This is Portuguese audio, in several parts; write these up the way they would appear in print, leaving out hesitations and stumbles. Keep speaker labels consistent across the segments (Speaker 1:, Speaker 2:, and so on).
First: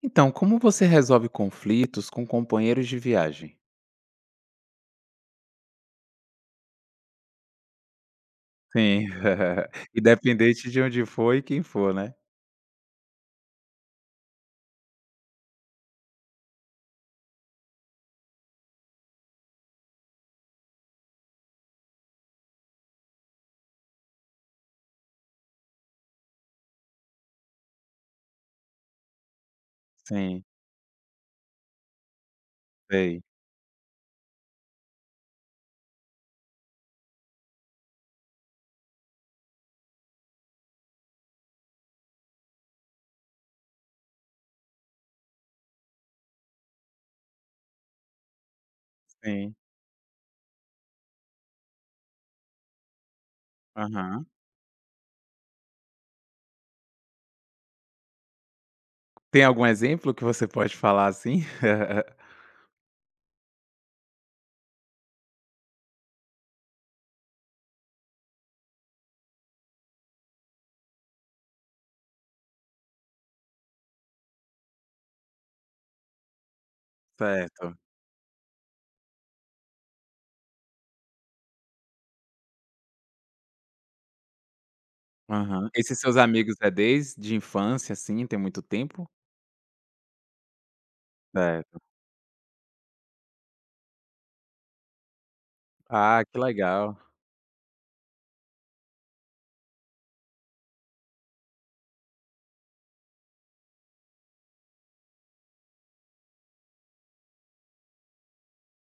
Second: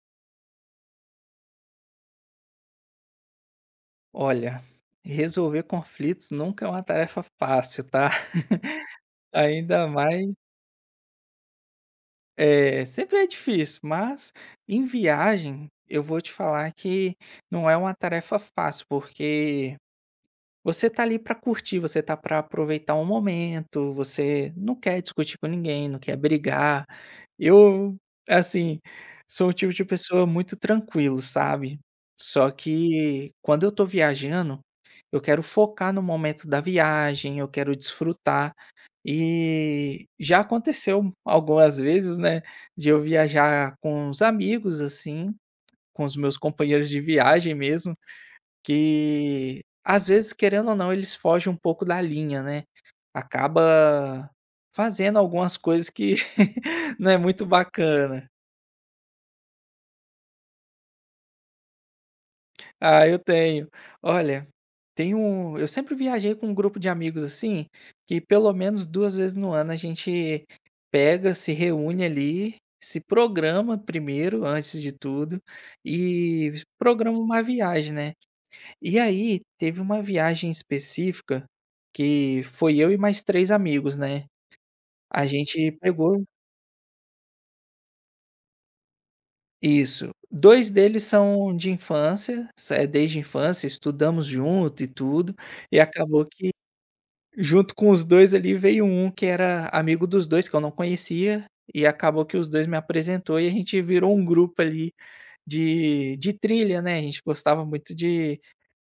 Speaker 1: Então, como você resolve conflitos com companheiros de viagem?
Speaker 2: Olha, resolver conflitos nunca é uma tarefa fácil, tá?
Speaker 1: Sim,
Speaker 2: Ainda mais
Speaker 1: independente de onde for e quem for, né?
Speaker 2: é, sempre é difícil, mas em viagem eu vou te falar que não é uma tarefa fácil, porque você tá ali pra curtir, você tá pra aproveitar um momento, você não quer discutir com ninguém, não quer brigar. Eu, assim, sou um tipo de pessoa
Speaker 1: Sim,
Speaker 2: muito tranquilo, sabe. Só
Speaker 1: sei,
Speaker 2: que quando eu tô viajando, eu quero focar no momento da viagem, eu quero desfrutar. E já aconteceu algumas vezes, né, de eu viajar com os amigos, assim, com os meus companheiros de viagem mesmo
Speaker 1: sim.
Speaker 2: que, às vezes, querendo ou não, eles fogem um pouco da linha, né.
Speaker 1: Aham.
Speaker 2: Acaba fazendo algumas coisas que não é muito bacana.
Speaker 1: Tem algum exemplo que você pode falar assim?
Speaker 2: Ah, eu tenho. Olha, tem um eu sempre viajei com um grupo de amigos, assim, que pelo menos 2 vezes no ano a gente pega, se reúne ali, se programa primeiro, antes de tudo, e programa uma
Speaker 1: Certo.
Speaker 2: viagem, né. E aí, teve uma viagem específica que foi eu e mais 3 amigos, né. A
Speaker 1: Aham.
Speaker 2: gente
Speaker 1: Esses seus
Speaker 2: pegou.
Speaker 1: amigos é desde infância, assim, tem muito tempo?
Speaker 2: Isso. 2 deles são de
Speaker 1: Certo.
Speaker 2: infância, desde infância, estudamos junto e tudo, e
Speaker 1: Ah,
Speaker 2: acabou
Speaker 1: que
Speaker 2: que
Speaker 1: legal.
Speaker 2: junto com os 2 ali veio um que era amigo dos 2 que eu não conhecia, e acabou que os 2 me apresentou e a gente virou um grupo ali de trilha, né. A gente gostava muito de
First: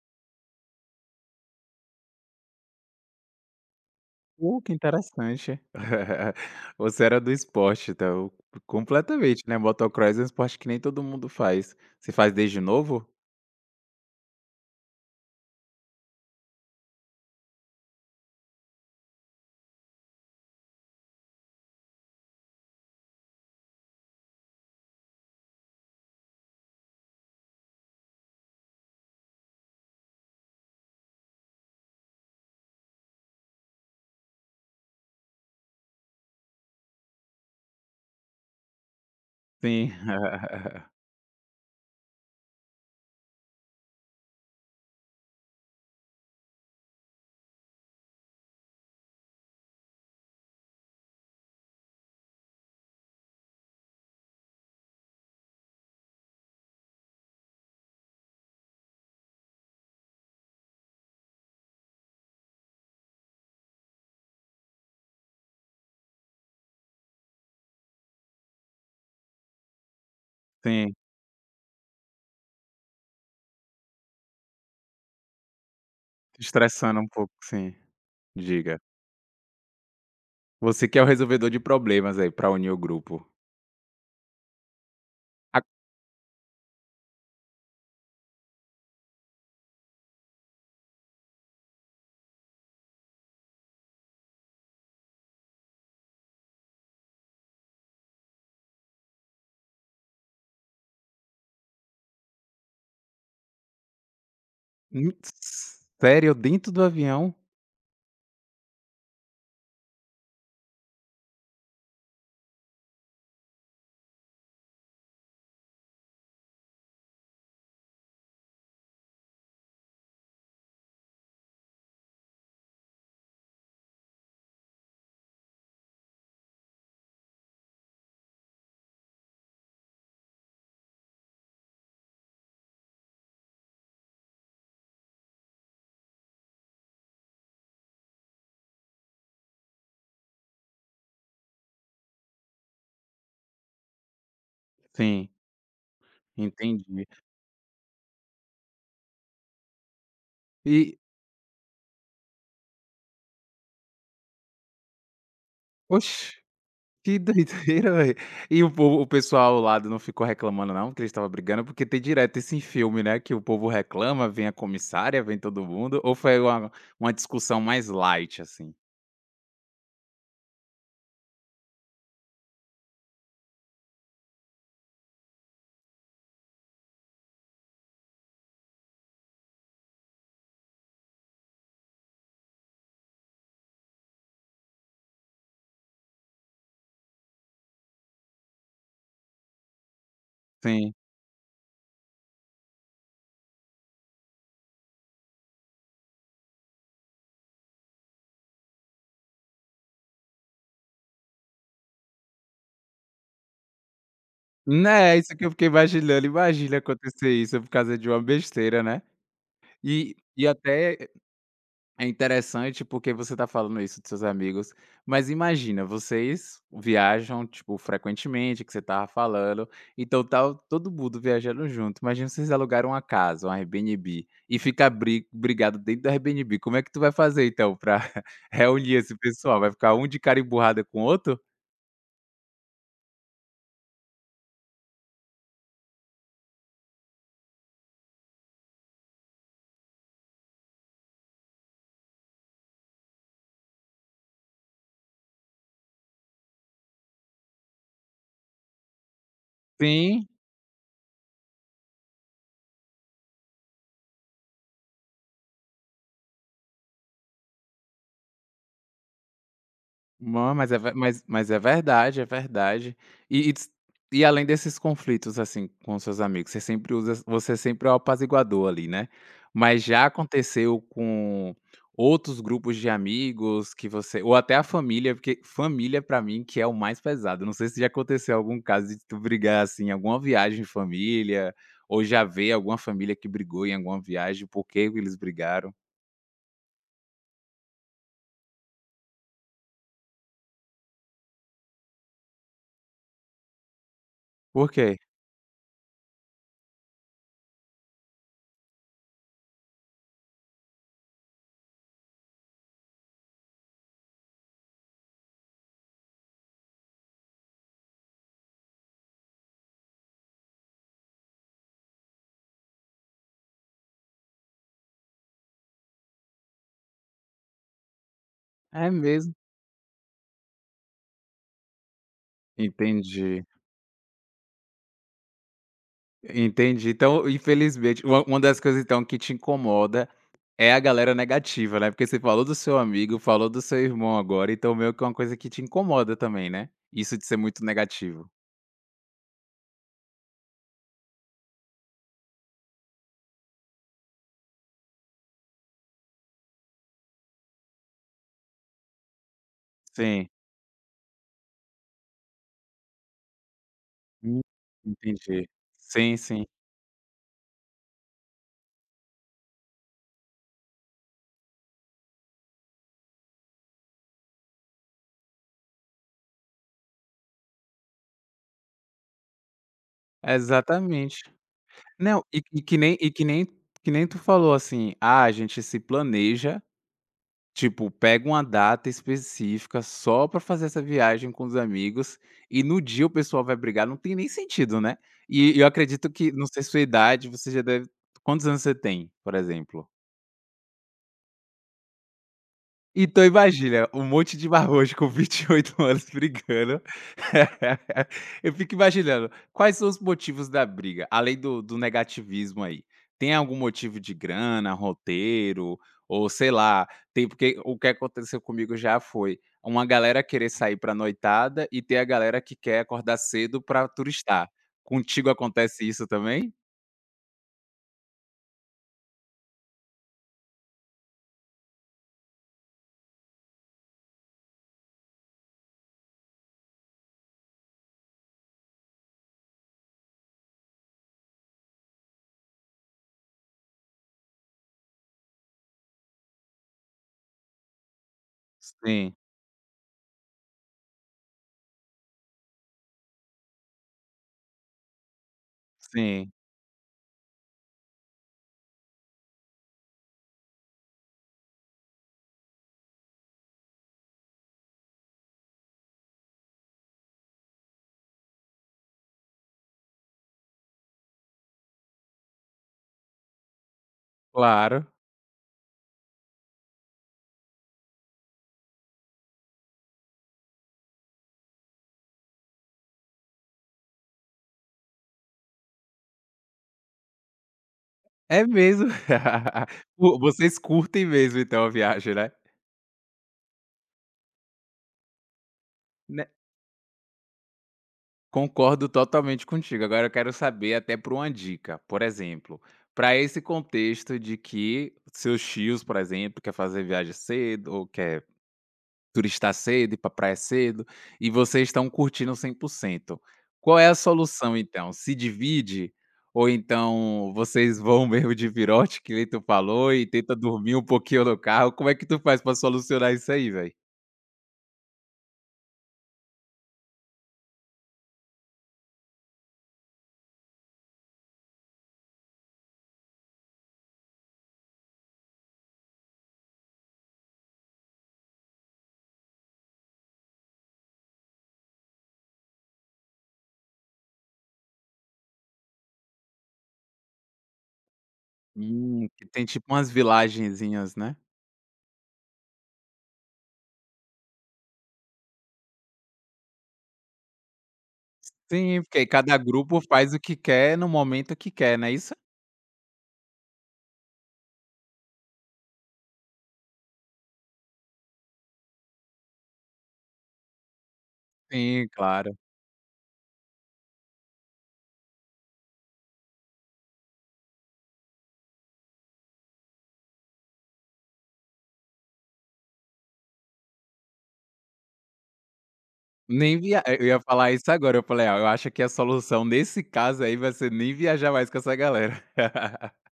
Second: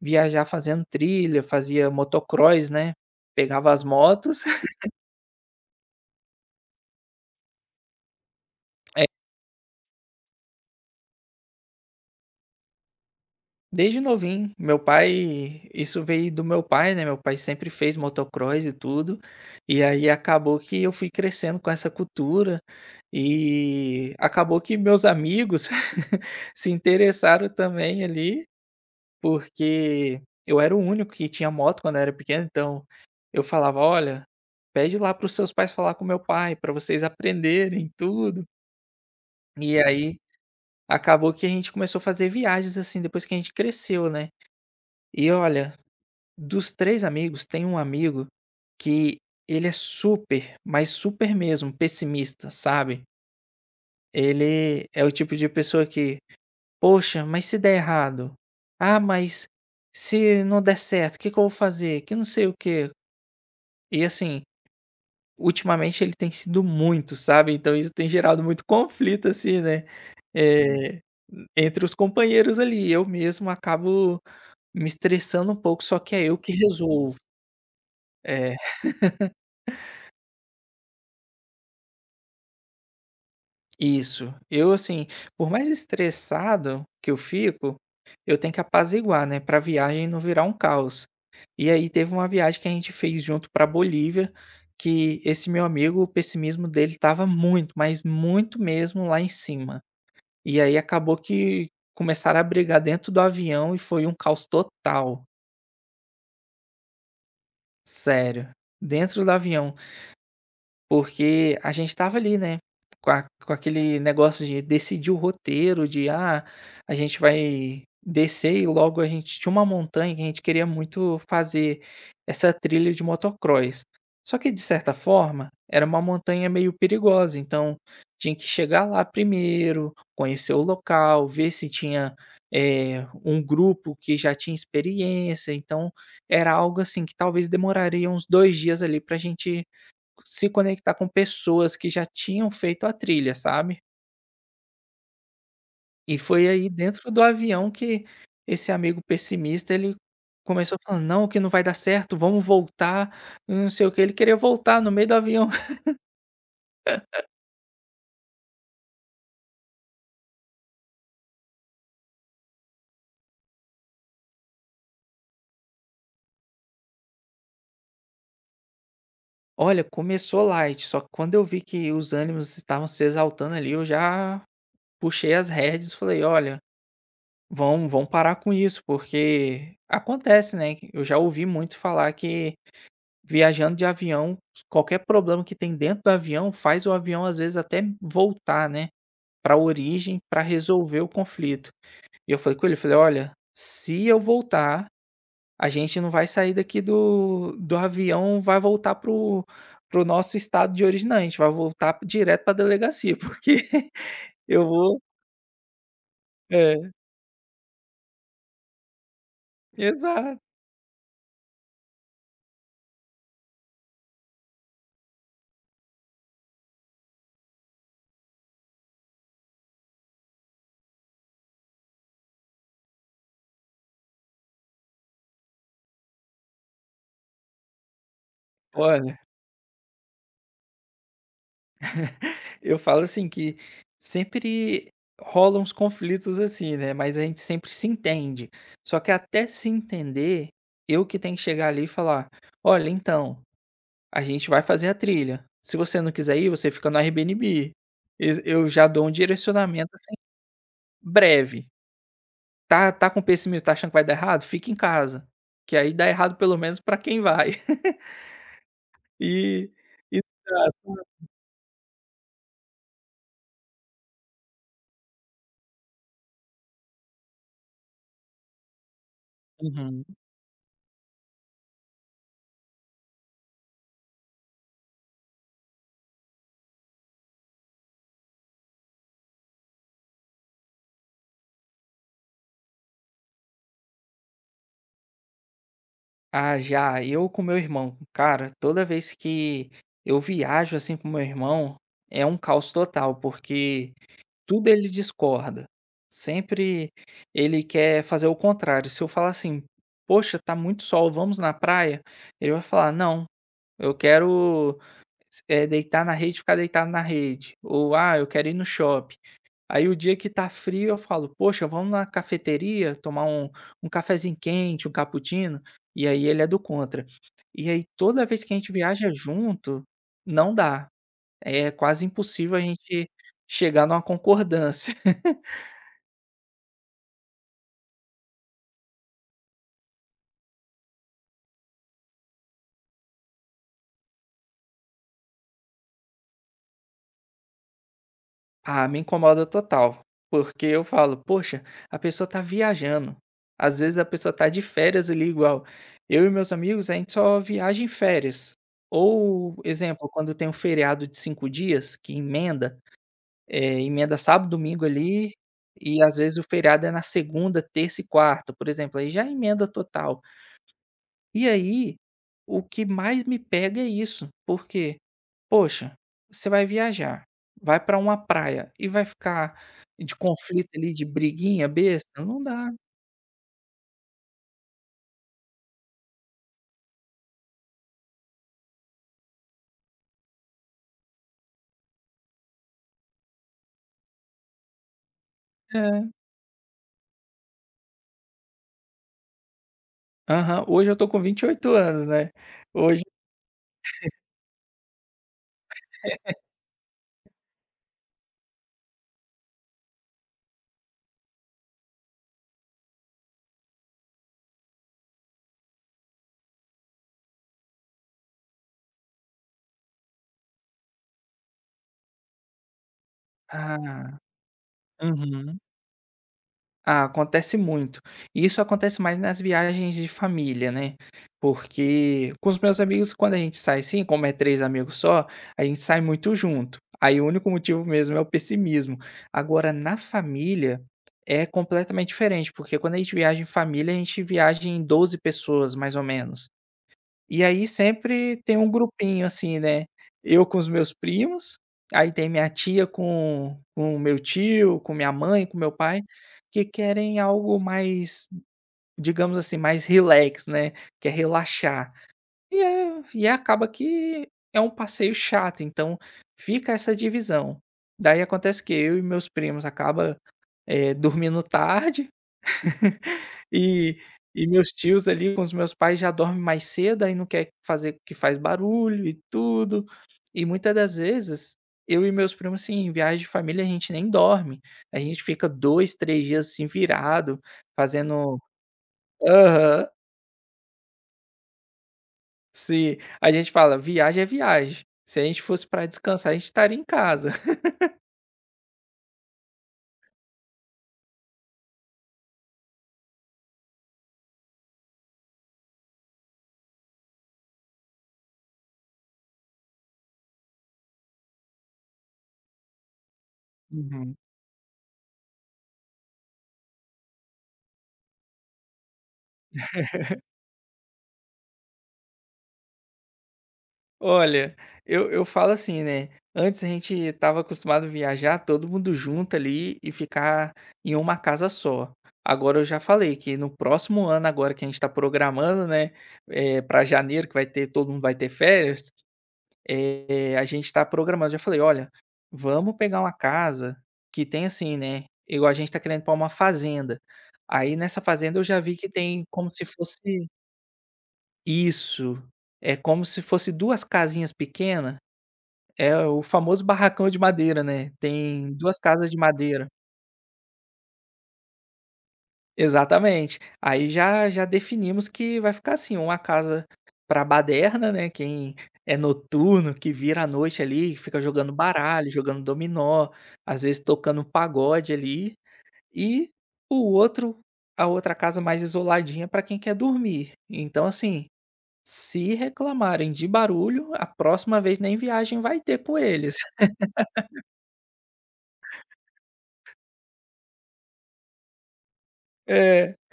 Speaker 2: viajar fazendo trilha, fazia motocross, né. Pegava as motos.
Speaker 1: Que interessante. Você era do esporte, então,
Speaker 2: É,
Speaker 1: completamente, né? Motocross é um esporte que nem todo mundo faz. Você faz desde novo?
Speaker 2: desde novinho, meu pai isso veio do meu pai, né, meu pai sempre fez motocross e tudo, e aí acabou que eu fui crescendo com essa cultura, e acabou que meus amigos se interessaram também ali, porque eu era o único que tinha moto quando eu era pequeno, então eu falava: "Olha, pede lá para os seus pais falar com meu pai, para vocês aprenderem tudo". E
Speaker 1: Sim.
Speaker 2: aí acabou que a gente começou a fazer viagens, assim, depois que a gente cresceu, né. E olha, dos 3 amigos, tem um amigo que ele é super, mas super mesmo, pessimista, sabe. Ele é o tipo de pessoa que: "Poxa, mas se der errado? Ah, mas se não der certo, o que que eu vou fazer? Que não sei o quê". E assim, ultimamente ele tem sido muito, sabe. Então isso tem gerado muito conflito, assim, né,
Speaker 1: Sim,
Speaker 2: eh, entre os companheiros ali. Eu mesmo acabo me estressando um pouco, só que é eu
Speaker 1: te
Speaker 2: que
Speaker 1: estressando um
Speaker 2: resolvo.
Speaker 1: pouco, sim.
Speaker 2: É.
Speaker 1: Diga. Você que é o resolvedor de problemas aí pra unir o grupo.
Speaker 2: Isso. Eu, assim, por
Speaker 1: A
Speaker 2: mais estressado que eu fico, eu tenho que apaziguar, né, pra viagem não virar um caos. E aí teve uma viagem que a gente fez junto pra Bolívia, que esse meu amigo, o pessimismo dele estava muito, mas muito mesmo lá em cima. E aí acabou que começaram a brigar dentro do avião e foi um caos
Speaker 1: hum,
Speaker 2: total,
Speaker 1: sério? Dentro do avião?
Speaker 2: sério. Dentro do avião. Porque a gente estava ali, né, com aquele negócio de decidir o roteiro, de: "Ah, a gente vai descer", e logo a gente tinha uma montanha que a gente queria muito fazer essa trilha de motocross. Só que, de certa forma, era uma montanha meio perigosa, então tinha que chegar lá primeiro, conhecer o local, ver se tinha, um grupo que já tinha experiência, então era algo assim que talvez demoraria uns 2 dias ali para gente se conectar com pessoas que já tinham feito a trilha, sabe.
Speaker 1: Sim,
Speaker 2: E foi aí
Speaker 1: entendi.
Speaker 2: dentro do avião que esse amigo pessimista, ele começou
Speaker 1: E
Speaker 2: falando: "Não, que não vai dar certo, vamos voltar", não sei o quê, ele queria voltar no meio do avião.
Speaker 1: oxe, que doideira, velho. E o pessoal ao lado não ficou reclamando não, que eles estavam brigando? Porque tem direto esse filme, né, que o povo reclama, vem a comissária, vem todo mundo, ou foi uma discussão mais light, assim?
Speaker 2: Olha, começou light, só que quando eu vi que os ânimos estavam se exaltando ali, eu já puxei as rédeas e falei: "Olha, vão parar com isso", porque acontece, né, eu já ouvi muito falar que viajando de avião, qualquer problema que tem dentro do avião faz o avião, às vezes, até voltar, né, para a origem para
Speaker 1: Sim.
Speaker 2: resolver o conflito. E eu falei com ele, eu falei: "Olha, se eu voltar, a gente não vai sair daqui do avião, vai voltar pro nosso estado de origem não, a gente vai voltar direto para a delegacia, porque eu vou".
Speaker 1: Né, isso que eu fiquei imaginando, imagina
Speaker 2: É,
Speaker 1: acontecer isso por causa de uma besteira, né. E
Speaker 2: exato.
Speaker 1: e até é interessante porque você tá falando isso dos seus amigos, mas imagina, vocês viajam, tipo, frequentemente, que você tava falando, então tá todo mundo viajando junto, imagina vocês alugaram uma casa, um Airbnb, e ficar brigado dentro do Airbnb, como é que tu vai fazer então pra reunir esse
Speaker 2: Olha,
Speaker 1: pessoal? Vai ficar um de cara emburrada com o outro?
Speaker 2: eu falo assim que sempre rolam uns conflitos assim, né, mas a gente sempre se entende. Só que até se entender, eu que tenho que chegar ali e falar: "Olha, então, a gente vai fazer a trilha. Se você não quiser ir, você fica no Airbnb". Ex Eu já dou um direcionamento, assim,
Speaker 1: Sim.
Speaker 2: breve. Tá, tá com pessimismo, tá achando que vai dar errado? Fica em casa, que aí dá errado pelo menos pra quem vai. E e
Speaker 1: Mã mas é ve mas é verdade, é verdade. E e ts e além desses conflitos, assim, com seus amigos, você sempre é o apaziguador ali, né. Mas
Speaker 2: uhum.
Speaker 1: já aconteceu com outros grupos de amigos que você ou até a família, porque família pra mim que é o mais pesado, não sei se já aconteceu algum caso de tu brigar, assim, em alguma viagem em família, ou já ver alguma família que brigou em alguma viagem, por que eles brigaram.
Speaker 2: Ah, já, eu com meu irmão. Cara, toda vez que eu viajo assim com meu irmão, é um caos total, porque tudo
Speaker 1: Por
Speaker 2: ele
Speaker 1: quê?
Speaker 2: discorda. Sempre ele quer fazer o contrário. Se eu falar assim, poxa, tá muito sol, vamos na praia, ele vai falar, não, eu quero deitar na rede, ficar deitado na rede. Ou, ah, eu quero ir no shopping. Aí o dia que tá frio eu falo: "Poxa, vamos na cafeteria tomar um cafezinho quente, um cappuccino?". E aí ele é do contra. E aí toda vez que a gente
Speaker 1: É
Speaker 2: viaja
Speaker 1: mesmo?
Speaker 2: junto, não dá. É quase impossível a gente
Speaker 1: Entendi.
Speaker 2: chegar numa concordância.
Speaker 1: Entendi. Então, infelizmente, uma das coisas, então, que te incomoda é a galera negativa, né, porque você falou do seu amigo, falou do seu irmão agora, então meio que é uma coisa que te incomoda também, né, isso de ser muito negativo.
Speaker 2: Ah, me incomoda total, porque eu falo: "Poxa, a pessoa tá viajando". Às vezes a pessoa tá de férias ali igual eu e meus amigos, a gente só viaja em férias. Ou, exemplo,
Speaker 1: Sim.
Speaker 2: quando tem um feriado de 5 dias que emenda, emenda
Speaker 1: Hum,
Speaker 2: sábado, domingo ali,
Speaker 1: entendi.
Speaker 2: e
Speaker 1: Sim,
Speaker 2: às vezes o
Speaker 1: sim.
Speaker 2: feriado é na segunda, terça e quarta, por exemplo, aí já é emenda total. E aí, o que mais me pega é isso, porque, poxa, você vai viajar, vai para uma praia e vai ficar de conflito ali, de
Speaker 1: Exatamente.
Speaker 2: briguinha besta,
Speaker 1: Não,
Speaker 2: não
Speaker 1: e e
Speaker 2: dá.
Speaker 1: que nem e que nem que nem tu falou assim: "Ah, a gente se planeja. Tipo, pega uma data específica só pra fazer essa viagem com os amigos, e no dia o pessoal vai brigar, não tem nem sentido, né. E eu acredito
Speaker 2: É.
Speaker 1: que não sei sua idade, você já deve quantos anos você tem, por exemplo?
Speaker 2: Aham. Hoje eu tô com 28 anos, né. Hoje.
Speaker 1: Então imagina, um monte de marmanjo com 28 anos brigando. Eu fico imaginando, quais são os motivos da briga? Além do negativismo aí, tem algum motivo de grana, roteiro, ou sei lá, tem porque o que aconteceu comigo já foi, uma galera querer sair pra noitada e tem a galera que quer acordar cedo pra
Speaker 2: Ah.
Speaker 1: turistar. Contigo
Speaker 2: Uhum.
Speaker 1: acontece isso também?
Speaker 2: Ah, acontece muito. E isso acontece mais nas viagens de família, né, porque com os meus amigos, quando a gente sai assim, como é 3 amigos só, a gente sai muito junto. Aí o único motivo mesmo é o pessimismo. Agora na família, é completamente diferente, porque quando a gente viaja em família, a gente viaja em 12 pessoas mais ou menos. E aí sempre tem um
Speaker 1: Sim,
Speaker 2: grupinho, assim, né, eu com os meus primos, aí tem minha tia com o meu tio, com minha mãe, com meu pai,
Speaker 1: sim,
Speaker 2: que querem algo mais, digamos assim, mais relax, né, quer relaxar. E acaba que é um passeio chato, então fica essa divisão. Daí acontece que eu e meus primos acaba, dormindo tarde. E e meus
Speaker 1: claro.
Speaker 2: tios ali com os meus pais já dormem mais cedo, aí não quer fazer que faz barulho e tudo. E muitas das vezes, eu e meus primos, assim, em viagem de família, a gente nem dorme. A gente fica 2 3 dias, assim, virado, fazendo.
Speaker 1: É mesmo.
Speaker 2: Aham.
Speaker 1: Vo vocês curtem mesmo então a viagem, né?
Speaker 2: Se a gente fala: "Viagem é viagem". Se a gente fosse para
Speaker 1: Né,
Speaker 2: descansar, a gente estaria em casa.
Speaker 1: concordo totalmente contigo. Agora eu quero saber até por uma dica, por exemplo, para esse contexto de que seus tios, por exemplo, quer fazer viagem cedo ou quer turistar cedo, ir pra praia cedo, e vocês estão curtindo 100%. Qual é a solução então? Se divide? Ou então vocês vão mesmo de virote, que nem tu falou, e tenta dormir um pouquinho no carro? Como é que tu faz para solucionar isso aí, velho?
Speaker 2: Olha, eu falo assim, né, antes a gente estava acostumado a viajar todo mundo junto ali e ficar em uma casa só. Agora eu já falei que no próximo ano agora que a gente está programando, né, para janeiro que vai ter todo mundo vai ter férias, a gente está programando, já falei: "Olha, vamos pegar uma casa que tem assim, né, igual a gente está querendo para uma fazenda, aí nessa fazenda eu já vi que tem
Speaker 1: Que tem
Speaker 2: como se
Speaker 1: tipo umas
Speaker 2: fosse".
Speaker 1: vilagenzinhas, né?
Speaker 2: Isso, é como se fosse 2 casinhas pequena, é o famoso barracão de madeira, né, tem 2
Speaker 1: Sim, porque aí
Speaker 2: casas de
Speaker 1: cada
Speaker 2: madeira.
Speaker 1: grupo faz o que quer no momento que quer, não é isso?
Speaker 2: Exatamente. Aí já já definimos que vai ficar assim, uma casa pra baderna, né, quem é noturno, que vira à noite ali, fica jogando
Speaker 1: Sim,
Speaker 2: baralho,
Speaker 1: claro.
Speaker 2: jogando dominó, às vezes tocando um pagode ali, e o outro a outra casa mais isoladinha para quem quer dormir. Então assim, se reclamarem de barulho, a próxima vez nem viagem vai ter com eles.
Speaker 1: Nem via eh, eu ia falar isso agora, eu falei: "Ah, eu acho que a solução nesse caso aí vai ser nem viajar mais com essa galera".
Speaker 2: É,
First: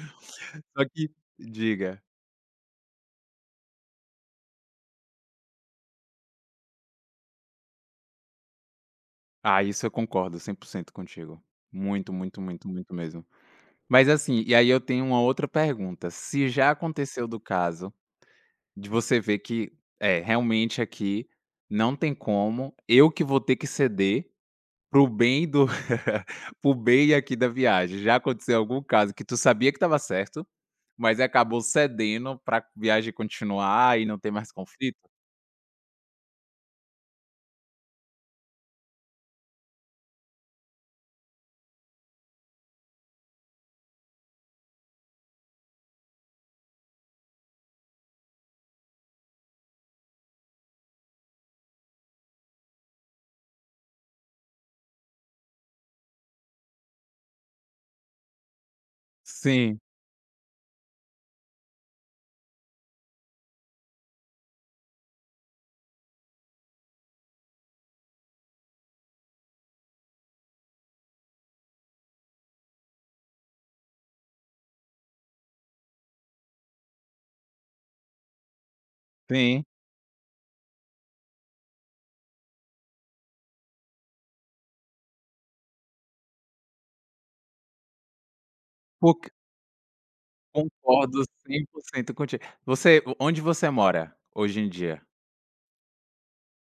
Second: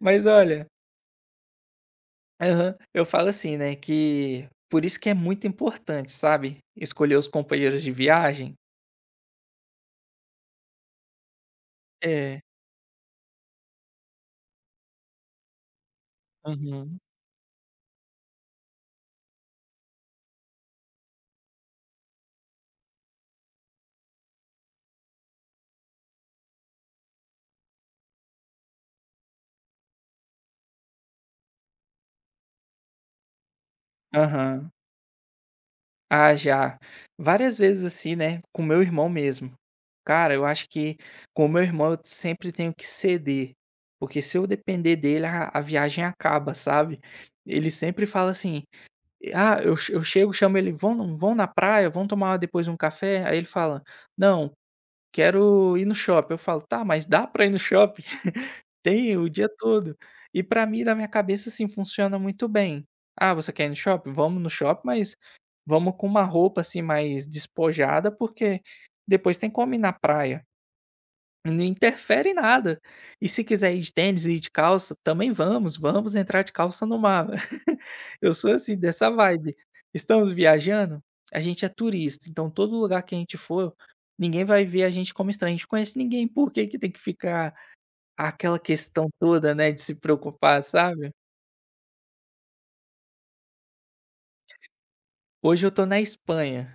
Speaker 2: mas olha.
Speaker 1: Só que diga.
Speaker 2: Aham. Eu falo assim, né, que por isso que é muito importante, sabe, escolher os companheiros de viagem.
Speaker 1: Ah, isso eu concordo 100% contigo. Muito, muito,
Speaker 2: É.
Speaker 1: muito, muito mesmo. Mas assim, e aí eu tenho uma outra pergunta, se já
Speaker 2: Uhum.
Speaker 1: aconteceu do caso de você ver que, é, realmente aqui não tem como, eu que vou ter que ceder pro bem do pro bem aqui da viagem. Já aconteceu algum caso que tu sabia que estava certo, mas acabou cedendo para viagem continuar e não ter mais
Speaker 2: Aham.
Speaker 1: conflito?
Speaker 2: Ah, já. Várias vezes assim, né, com meu irmão mesmo. Cara, eu acho que com o meu irmão eu sempre tenho que ceder, porque se eu depender dele a viagem acaba, sabe. Ele sempre fala assim: "Ah", eu eu chego, chamo ele: "Vão, vão na praia? Vão tomar depois um café?". Aí ele fala: "Não, quero ir no shopping". Eu falo: "Tá, mas dá pra ir no shopping? Tem o dia
Speaker 1: Sim,
Speaker 2: todo". E pra mim, na minha cabeça, assim, funciona muito bem. "Ah, você quer ir no shopping? Vamos no shopping, mas vamos com uma roupa, assim, mais despojada, porque depois tem como ir na praia". Não interfere em nada. E se quiser ir de tênis e ir de calça, também vamos, vamos entrar de calça no mar. Eu sou assim, dessa vibe.
Speaker 1: sim,
Speaker 2: Estamos viajando? A gente é turista, então todo lugar que a gente for, ninguém vai ver a gente como estranho. A gente conhece ninguém, por que que tem que ficar aquela questão
Speaker 1: porque
Speaker 2: toda, né, de se preocupar, sabe?
Speaker 1: concordo 100% contigo. Você onde você mora hoje em dia?
Speaker 2: Hoje eu tô na Espanha.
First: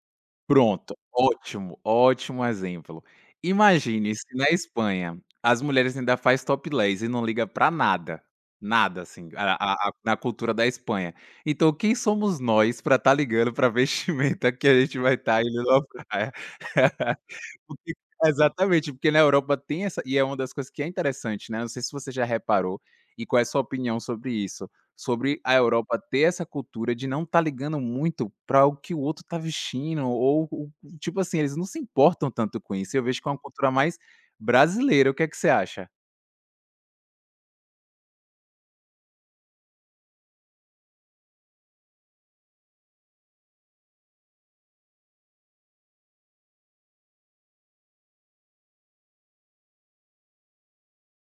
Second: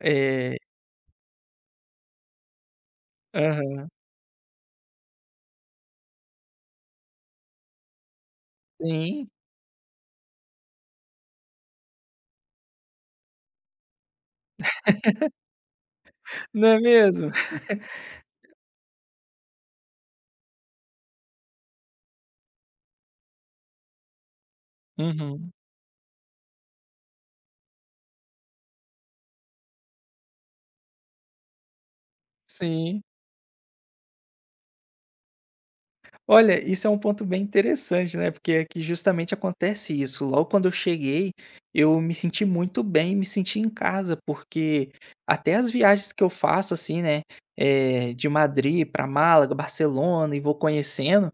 Speaker 2: É,
Speaker 1: Pronto, ótimo, ótimo exemplo.
Speaker 2: aham,
Speaker 1: Imagine se na Espanha as mulheres ainda faz topless e não liga pra nada, nada assim,
Speaker 2: sim.
Speaker 1: a na cultura da Espanha. Então quem somos nós pra estar ligando pra vestimenta que a gente vai estar? Indo numa praia.
Speaker 2: Não é mesmo?
Speaker 1: Porque exatamente, porque na Europa tem essa e é uma das coisas que é interessante, né, não sei se você já reparou, e qual é a sua opinião sobre isso, sobre
Speaker 2: Uhum,
Speaker 1: a Europa ter essa cultura de não estar ligando muito para o que o outro tá vestindo ou o tipo assim, eles não se importam tanto com isso, eu
Speaker 2: sim.
Speaker 1: vejo que é uma cultura mais brasileira, o que é que você acha?
Speaker 2: Olha, isso é um ponto bem interessante, né, porque aqui justamente acontece isso. Logo quando eu cheguei, eu me senti muito bem, me senti em casa, porque até as viagens que eu faço, assim, né, de Madrid para Málaga, Barcelona e vou conhecendo,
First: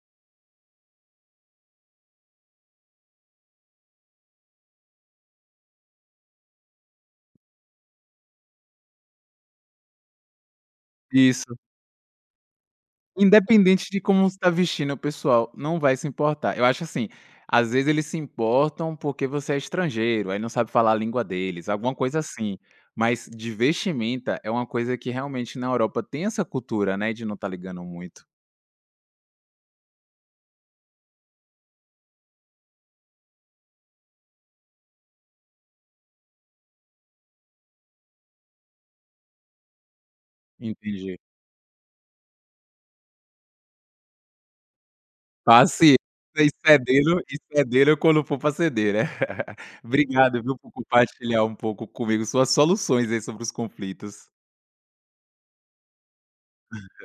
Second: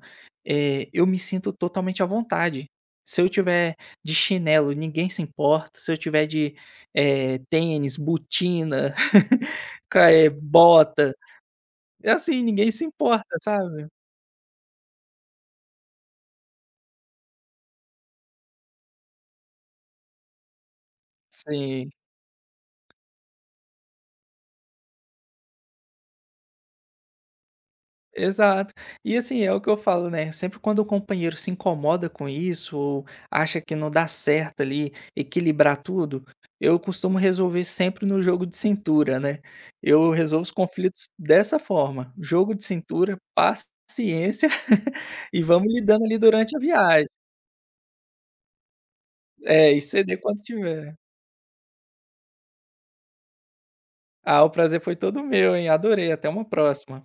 Speaker 2: eu me sinto totalmente à vontade. Se eu tiver de chinelo, ninguém se importa. Se eu tiver de, tênis, botina, bota,
Speaker 1: Isso.
Speaker 2: é assim, ninguém se importa, sabe.
Speaker 1: Independente de como você tá vestindo, o pessoal não vai se importar. Eu acho assim, às vezes eles se importam porque você é estrangeiro, aí não sabe falar a língua deles,
Speaker 2: Sim.
Speaker 1: alguma coisa assim. Mas de vestimenta é uma coisa que realmente na Europa tem essa cultura, né, de não tá ligando muito.
Speaker 2: Exato. E assim, é o que eu falo, né, sempre quando o companheiro se incomoda com isso ou acha que não dá certo ali equilibrar tudo, eu costumo resolver sempre no jogo de cintura, né. Eu resolvo os conflitos
Speaker 1: Entendi.
Speaker 2: dessa forma, jogo de cintura, paciência e vamos
Speaker 1: Paciência
Speaker 2: lidando ali durante a viagem.
Speaker 1: e cedendo quando for pra ceder, né.
Speaker 2: É, e ceder
Speaker 1: Obrigado,
Speaker 2: quando
Speaker 1: viu, por
Speaker 2: tiver.
Speaker 1: compartilhar um pouco comigo suas soluções aí sobre os conflitos.
Speaker 2: Ah, o prazer foi todo meu, hein, adorei, até uma próxima.